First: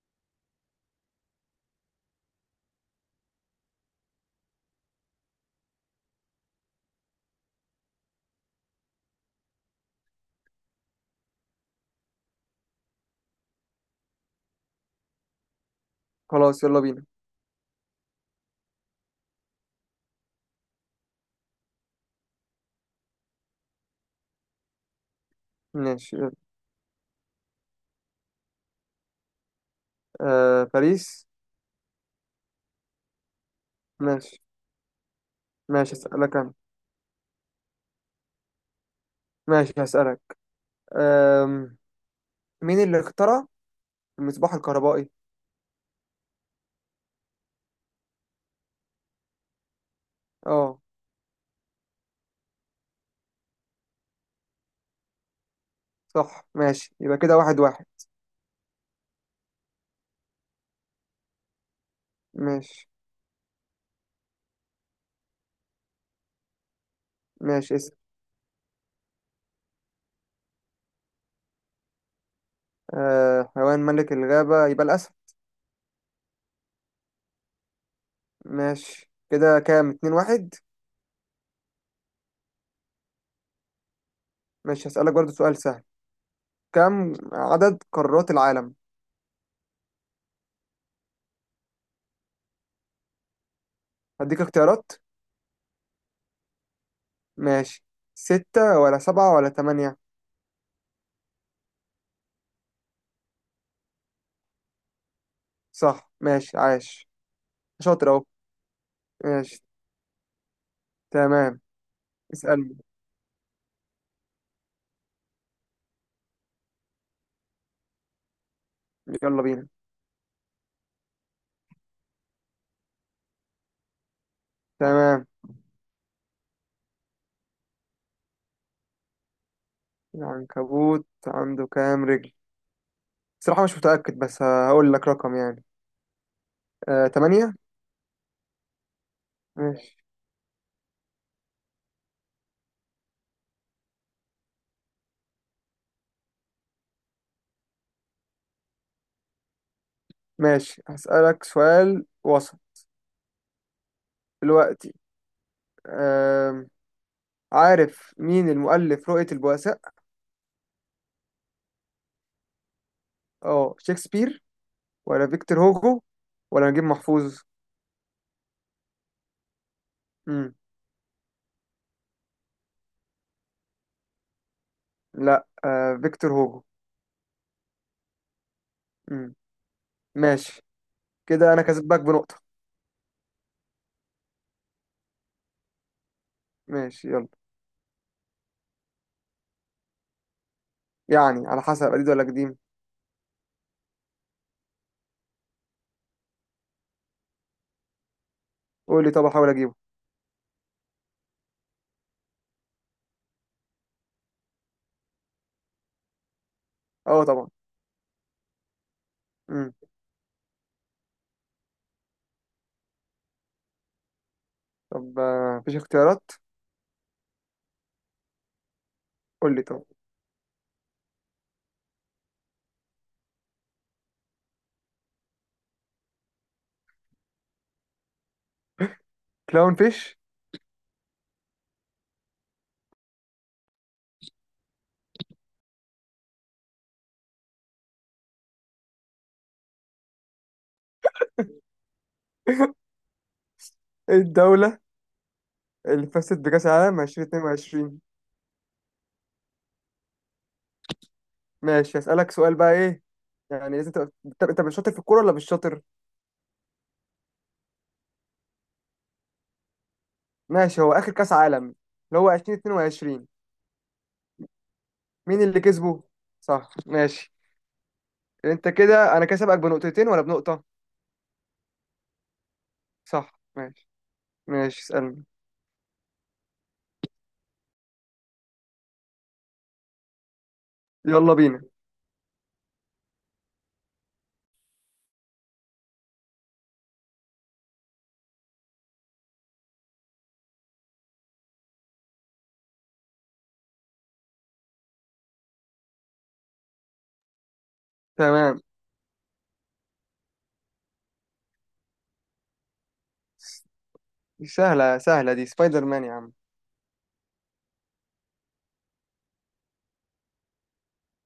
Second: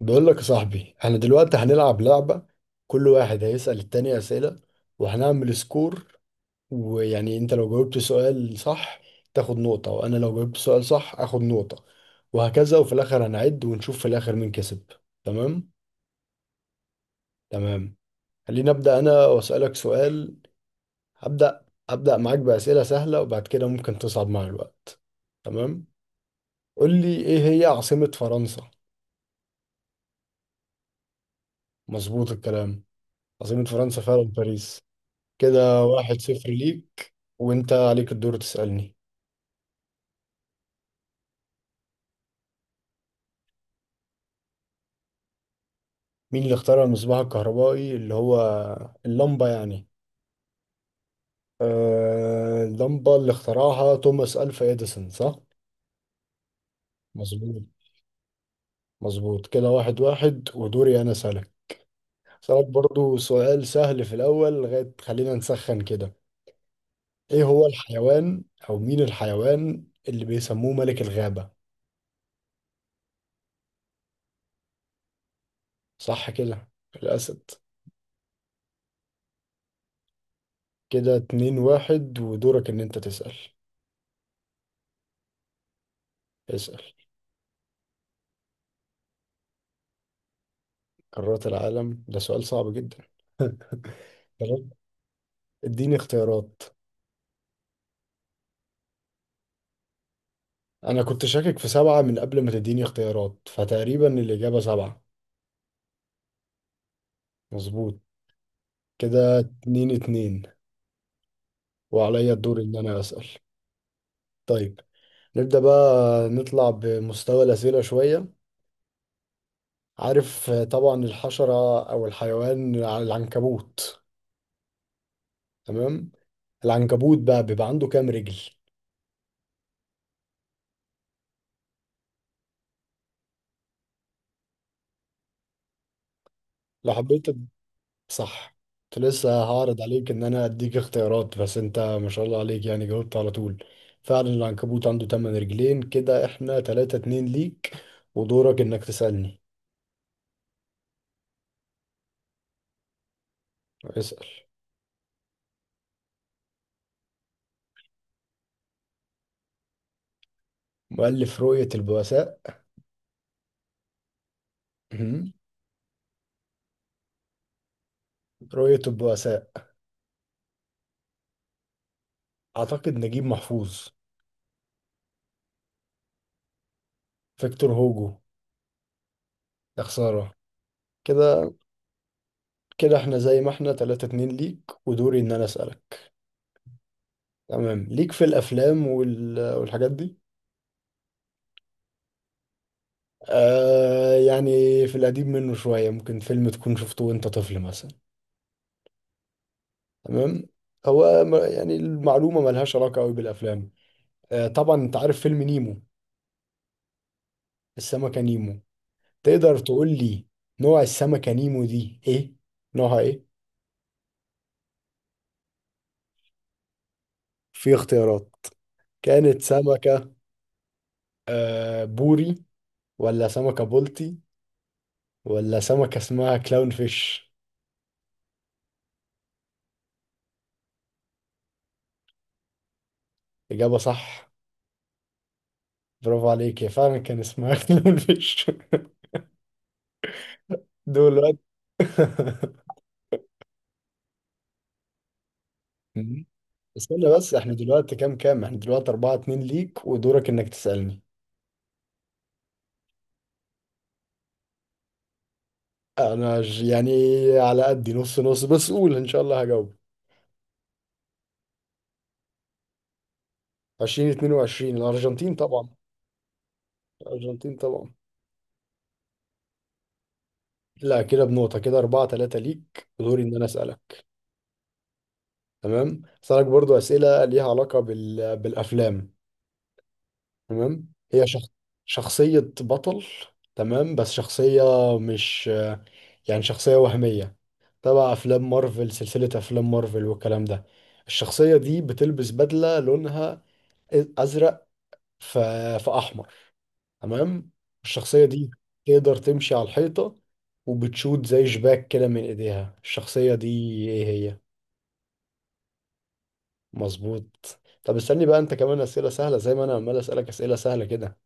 بقول لك يا صاحبي، احنا دلوقتي هنلعب لعبة. كل واحد هيسأل التاني أسئلة، وهنعمل سكور. ويعني انت لو جاوبت سؤال صح تاخد نقطة، وانا لو جاوبت سؤال صح اخد نقطة، وهكذا. وفي الاخر هنعد ونشوف في الاخر مين كسب. تمام؟ خلاص، يلا بينا. تمام. خليني ابدأ انا واسألك سؤال. ابدأ معاك بأسئلة سهلة، وبعد كده ممكن تصعب مع الوقت. تمام. ماشي، يلا. قول لي، ايه هي عاصمة فرنسا؟ آه، باريس. مظبوط الكلام. عاصمة فرنسا فعلا ماشي. باريس. كده ماشي، واحد هسألك صفر أنا. ليك، وانت عليك الدور تسألني. ماشي، هسألك. آم، مين اللي اخترع المصباح الكهربائي؟ مين اللي اخترع المصباح الكهربائي، اللي هو اللمبة يعني؟ اه. آه، اللمبة اللي اخترعها توماس ألفا إديسون، صح؟ صح، ماشي، يبقى كده واحد مظبوط. واحد. مظبوط كده 1-1، ودوري أنا أسألك. أسألك ماشي. برضو سؤال سهل في الأول لغاية خلينا نسخن كده. إيه هو ماشي، اسأل. الحيوان، أو مين الحيوان اللي بيسموه ملك الغابة؟ آه، حيوان ملك الغابة يبقى الأسد. صح كده، الأسد. ماشي، كده كام؟ اتنين واحد. كده 2-1، ودورك إن أنت تسأل. ماشي، هسألك برضو سؤال سهل. اسأل. كم عدد قارات العالم؟ قارات العالم، ده سؤال صعب جدا. هديك تمام، اختيارات. اديني اختيارات. ماشي. ستة ولا سبعة ولا تمانية؟ انا كنت شاكك في سبعة من قبل ما تديني اختيارات، فتقريبا الإجابة سبعة. صح، ماشي، عاش. مظبوط شاطر أهو. كده ماشي. 2-2، تمام. وعليا الدور ان اسألني. انا اسأل. طيب، نبدأ بقى نطلع بمستوى الأسئلة شوية. يلا بينا. عارف، طبعا الحشرة او الحيوان على العنكبوت؟ تمام. تمام. العنكبوت بقى بيبقى عنده كام رجل؟ العنكبوت عنده كام رجل؟ صراحة مش متأكد بس هقول لك رقم يعني. لو حبيت. تمانية. صح. كنت لسه هعرض ماشي. عليك ان انا اديك اختيارات، بس انت ما شاء الله عليك، يعني جاوبت على طول. فعلا العنكبوت عنده تمن رجلين. كده احنا 3-2 ليك، ودورك انك تسألني. ماشي، هسألك سؤال وسط. اسأل. دلوقتي. آم، عارف مين المؤلف رؤية البؤساء؟ مؤلف رؤية البؤساء. اه، شكسبير ولا مهم. فيكتور هوجو ولا نجيب محفوظ؟ رؤية البؤساء، مم. اعتقد نجيب محفوظ. لا، فيكتور هوجو. فيكتور هوجو. مم. يا خسارة. ماشي. كده. كده انا كسبك بنقطة. كده احنا زي ما احنا 3-2 ليك، ودوري ان انا اسألك. ماشي، يلا. تمام. ليك في الافلام والحاجات دي؟ يعني على حسب، قديم ولا قديم؟ آه يعني. في القديم منه شوية، ممكن فيلم تكون شفته وانت طفل مثلا. قول لي طب، احاول اجيبه. تمام. هو يعني المعلومة ملهاش علاقة قوي بالأفلام. آه طبعا، انت عارف فيلم نيمو؟ اه طبعا. السمكة نيمو. تقدر مم. تقول لي نوع السمكة نيمو دي ايه، نوعها ايه؟ طب، مفيش اختيارات؟ في اختيارات. كانت قول لي طب. سمكة، آه، بوري، ولا سمكة بولتي، ولا سمكة اسمها كلاون فيش؟ كلاون فيش. إجابة صح. برافو عليك، هي فعلا كان اسمها كلاون فيش. دول. ايه الدولة اللي فازت بكأس العالم استنى بس، احنا دلوقتي 2022؟ كام كام؟ احنا دلوقتي 4-2 ليك، ودورك انك تسألني. ماشي، هسألك سؤال بقى، ايه يعني؟ لازم تبقى انت، مش شاطر في الكورة ولا مش شاطر. انا يعني على قدي، نص نص، بس قول ان شاء الله هجاوب. ماشي. هو آخر كأس عالم اللي هو 2022، 2022 الارجنتين مين اللي طبعا. كسبه؟ صح، ماشي. الارجنتين طبعا. انت كده انا كسبك بنقطتين ولا بنقطة؟ لا، كده بنقطة. كده 4-3 ليك، ودوري ان صح، انا ماشي. اسألك. ماشي، اسألني. تمام، اسألك برضو اسئلة ليها علاقة بالافلام. تمام. هي يلا بينا. شخصية بطل. تمام، بس شخصية، مش يعني، شخصية وهمية. تبع أفلام مارفل، سلسلة أفلام مارفل والكلام ده. الشخصية دي بتلبس بدلة لونها أزرق، ف- فأحمر. تمام. الشخصية دي تمام. تقدر تمشي على الحيطة، وبتشوت زي شباك كده من إيديها. الشخصية دي إيه هي؟ سهلة سهلة، دي سبايدر مان يا عم. مظبوط. طب استني بقى، أنت كمان أسئلة سهلة زي ما أنا عمال أسألك أسئلة سهلة كده.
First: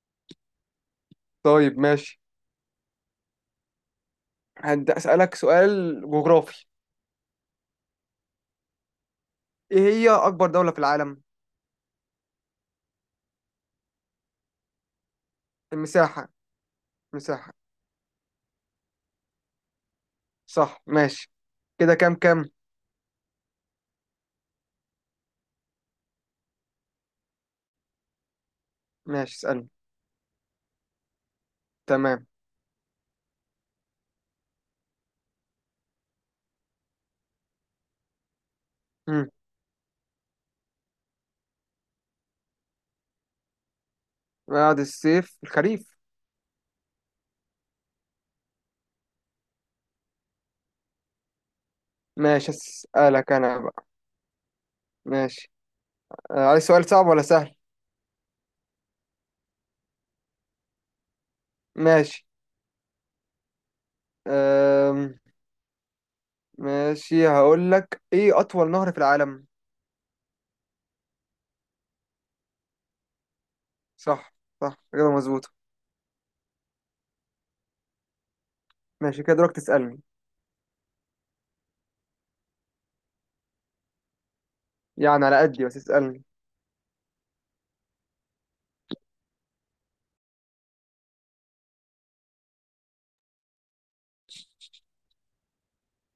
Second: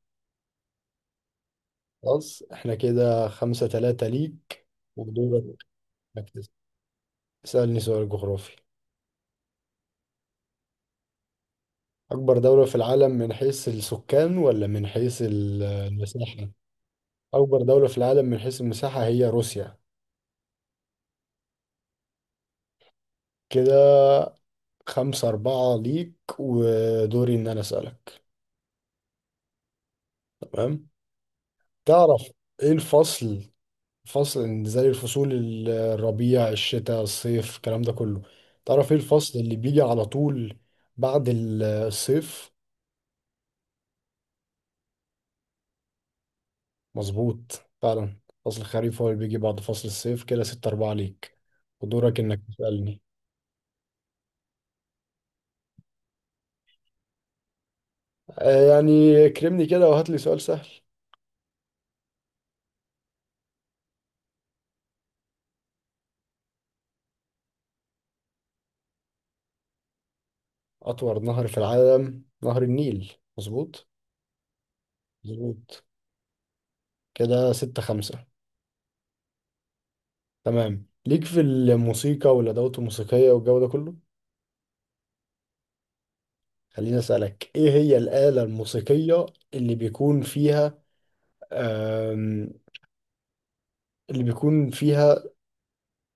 طيب، ماشي. خلاص، إحنا كده 5-3 ليك. هبدأ أسألك ودورك سؤال إنك جغرافي. تسألني سؤال جغرافي. ايه هي أكبر دولة في العالم؟ أكبر دولة في العالم من حيث السكان ولا من حيث المساحة. المساحة؟ مساحة. أكبر دولة في العالم من حيث المساحة هي روسيا. صح، ماشي. كده كام كام؟ كده 5-4 ليك، ودوري إن أنا أسألك. ماشي، اسألني. تمام؟ تعرف تمام. إيه الفصل؟ فصل إن، زي الفصول، الربيع، الشتاء، الصيف، الكلام ده كله. تعرف إيه مم. الفصل اللي بيجي على طول بعد الصيف؟ بعد الصيف الخريف. مظبوط فعلا. فصل الخريف هو اللي بيجي بعد فصل الصيف. كده 6-4 ليك، ودورك إنك ماشي، تسألني. اسألك أنا بقى. ماشي. عايز سؤال صعب ولا سهل؟ يعني كرمني كده وهات لي سؤال سهل. ماشي. أم... ماشي، هقول لك، إيه أطول نهر في العالم؟ أطول نهر في العالم نهر النيل، مظبوط. صح. صح، كده مظبوطة. مظبوط كده 6-5. ماشي، كده دورك تسألني. تمام، ليك في الموسيقى والأدوات الموسيقية والجو ده كله. يعني على قدي، بس اسألني. خليني أسألك، إيه هي الآلة الموسيقية اللي بيكون فيها آم، اللي بيكون فيها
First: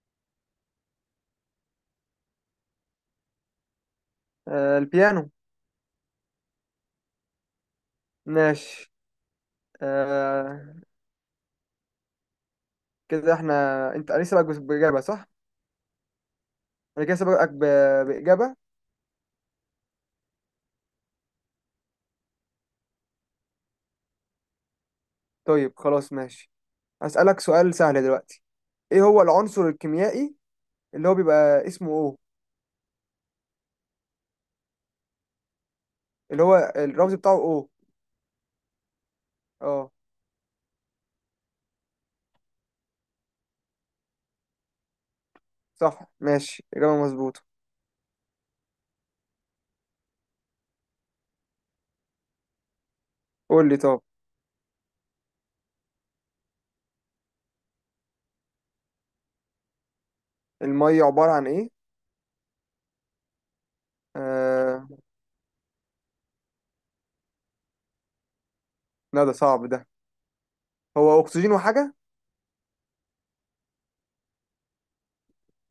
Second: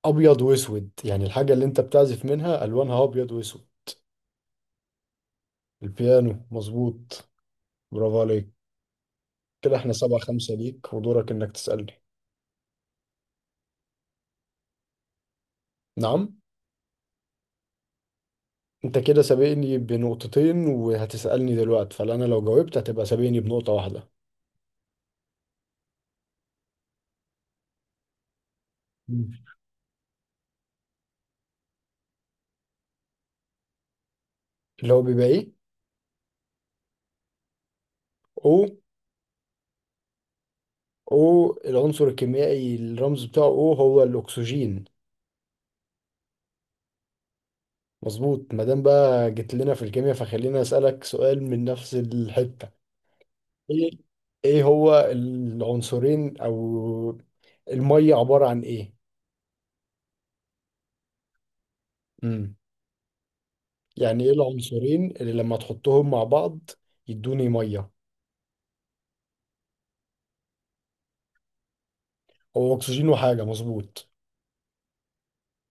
أبيض وأسود؟ يعني الحاجة اللي أنت بتعزف منها ألوانها أبيض وأسود. أه، البيانو. البيانو، مظبوط. برافو عليك. ماشي. كده احنا 7-5 أه. ليك، ودورك إنك تسألني. كده احنا، انا سبقك بإجابة، صح؟ نعم. انا كده سبقك بإجابة. انت كده سابقني بنقطتين، وهتسألني دلوقتي، فانا لو جاوبت هتبقى سابقني بنقطة واحدة. طيب خلاص ماشي. هسألك سؤال سهل دلوقتي. ايه هو مم. العنصر الكيميائي اللي هو بيبقى اسمه او، اللي هو بيبقى ايه، اللي هو الرمز بتاعه او؟ او اه. او العنصر الكيميائي الرمز بتاعه او، هو الاكسجين. صح، ماشي، إجابة مظبوطة. مظبوط. ما دام بقى جيت لنا في الكيمياء، فخلينا اسالك سؤال من نفس الحته. قول لي ايه طب. ايه هو العنصرين، او الميه عباره عن ايه؟ المية عبارة عن ايه؟ امم يعني ايه آه... العنصرين اللي لما تحطهم مع بعض يدوني ميه؟ لا، ده صعب ده. هو اكسجين وحاجة. هو اكسجين وحاجه، مظبوط.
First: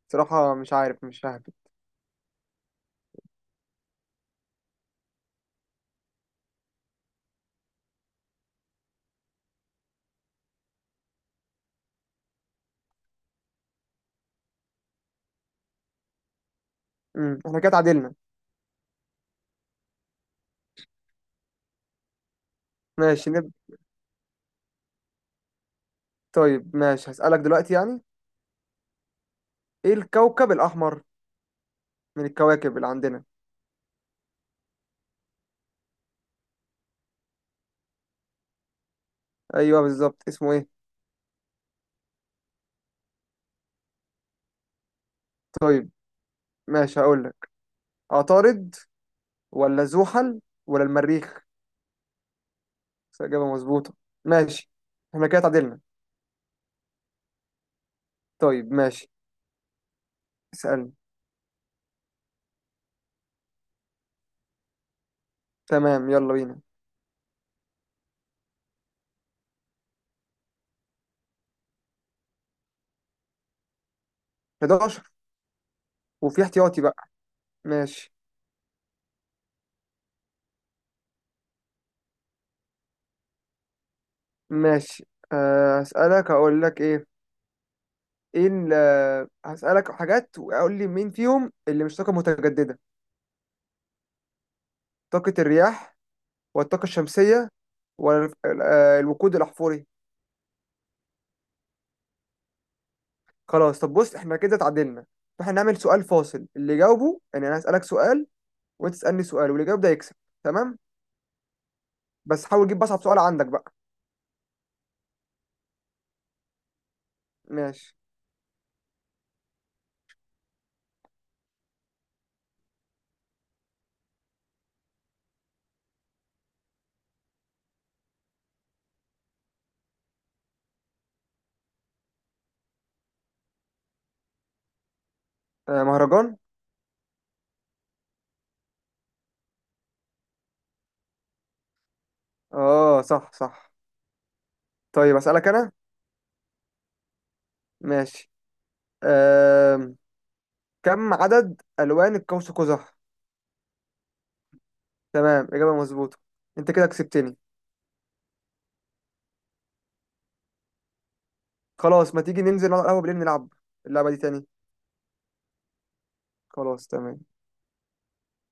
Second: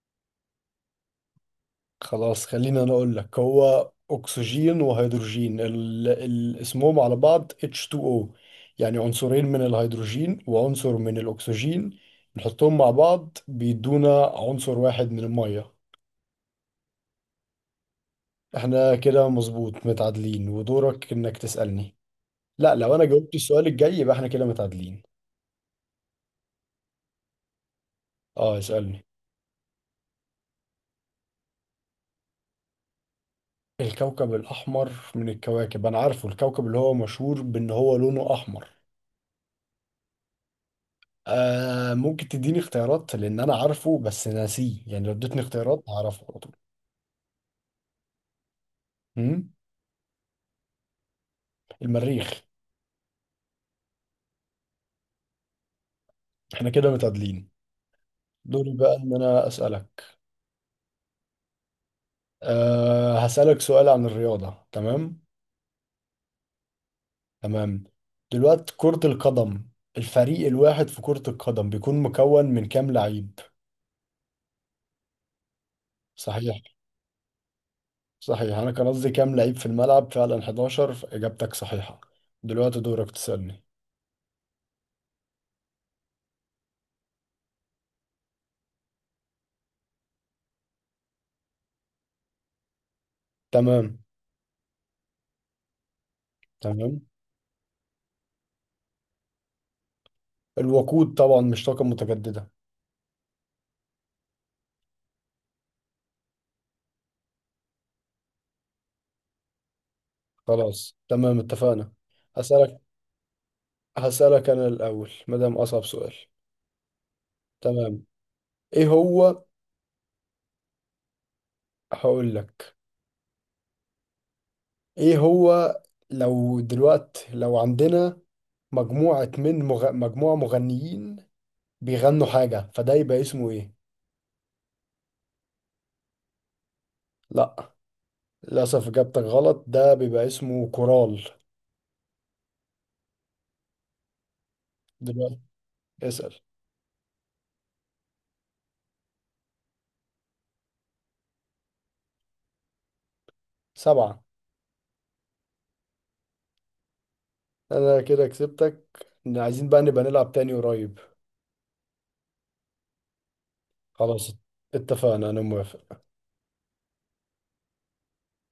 صراحة مش عارف، مش ههبد. خلاص، خليني انا اقول لك، هو اكسجين وهيدروجين، اسمهم على بعض H2O. يعني عنصرين من الهيدروجين وعنصر من الاكسجين، نحطهم مع بعض بيدونا عنصر واحد من المية. احنا كده اتعادلنا. احنا كده مظبوط متعادلين، ودورك انك تسألني. لا، لو انا ماشي جاوبت السؤال الجاي يبقى احنا كده متعادلين. طيب ماشي، هسألك دلوقتي يعني. اه، اسألني. ايه الكوكب الأحمر من الكواكب اللي عندنا؟ الكوكب الاحمر من الكواكب، انا عارفه، الكوكب اللي هو مشهور بان هو لونه احمر. ايوه بالظبط، اسمه ايه؟ آه، ممكن تديني اختيارات، لان انا عارفه بس ناسيه، يعني لو اديتني اختيارات طيب هعرفه على طول. ماشي، هقول لك. عطارد مم؟ ولا زحل ولا المريخ؟ المريخ. بس إجابة مظبوطة. ماشي. احنا كده اتعادلنا. احنا كده متعادلين. طيب دوري بقى ماشي. ان انا اسالك. اسألني. أه، هسالك سؤال عن الرياضه، تمام؟ تمام. يلا بينا. تمام. دلوقتي كره القدم، الفريق الواحد في كره القدم بيكون مكون من كام لعيب؟ 11. وفي صحيح. احتياطي بقى. ماشي. صحيح، انا كان قصدي كام لعيب في الملعب، فعلا 11 اجابتك صحيحه. دلوقتي دورك تسالني. ماشي. هسألك، هقول لك ايه. ايه هسألك حاجات وأقول لي مين فيهم اللي مش طاقة متجددة. تمام. طاقة الرياح ولا الطاقة تمام، الشمسية ولا الوقود الأحفوري. الوقود طبعا مش طاقه متجدده. خلاص، طب بص، احنا كده اتعادلنا. فاحنا نعمل سؤال فاصل اللي يجاوبه، يعني انا هسألك سؤال وانت تسألني سؤال واللي يجاوب ده يكسب. تمام. خلاص تمام، اتفقنا. بس حاول هسألك تجيب اصعب سؤال عندك بقى. هسألك أنا الأول ما دام أصعب سؤال. ماشي. تمام. إيه هو، هقول لك إيه هو، لو عندنا مجموعة مغنيين بيغنوا حاجة، فده يبقى اسمه إيه؟ مهرجان. لا، للأسف إجابتك غلط. ده بيبقى اسمه كورال. اه، صح صح. طيب دلوقتي اسالك انا. اسأل. ماشي. آه، كم عدد الوان القوس قزح؟ سبعة. تمام، اجابه مظبوطه. انت كده كسبتني. أنا كده كسبتك. عايزين بقى نبقى نلعب تاني قريب. خلاص، ما تيجي ننزل نقعد على القهوه بالليل نلعب اللعبه دي خلاص تاني؟ اتفقنا، أنا موافق. خلاص، تمام.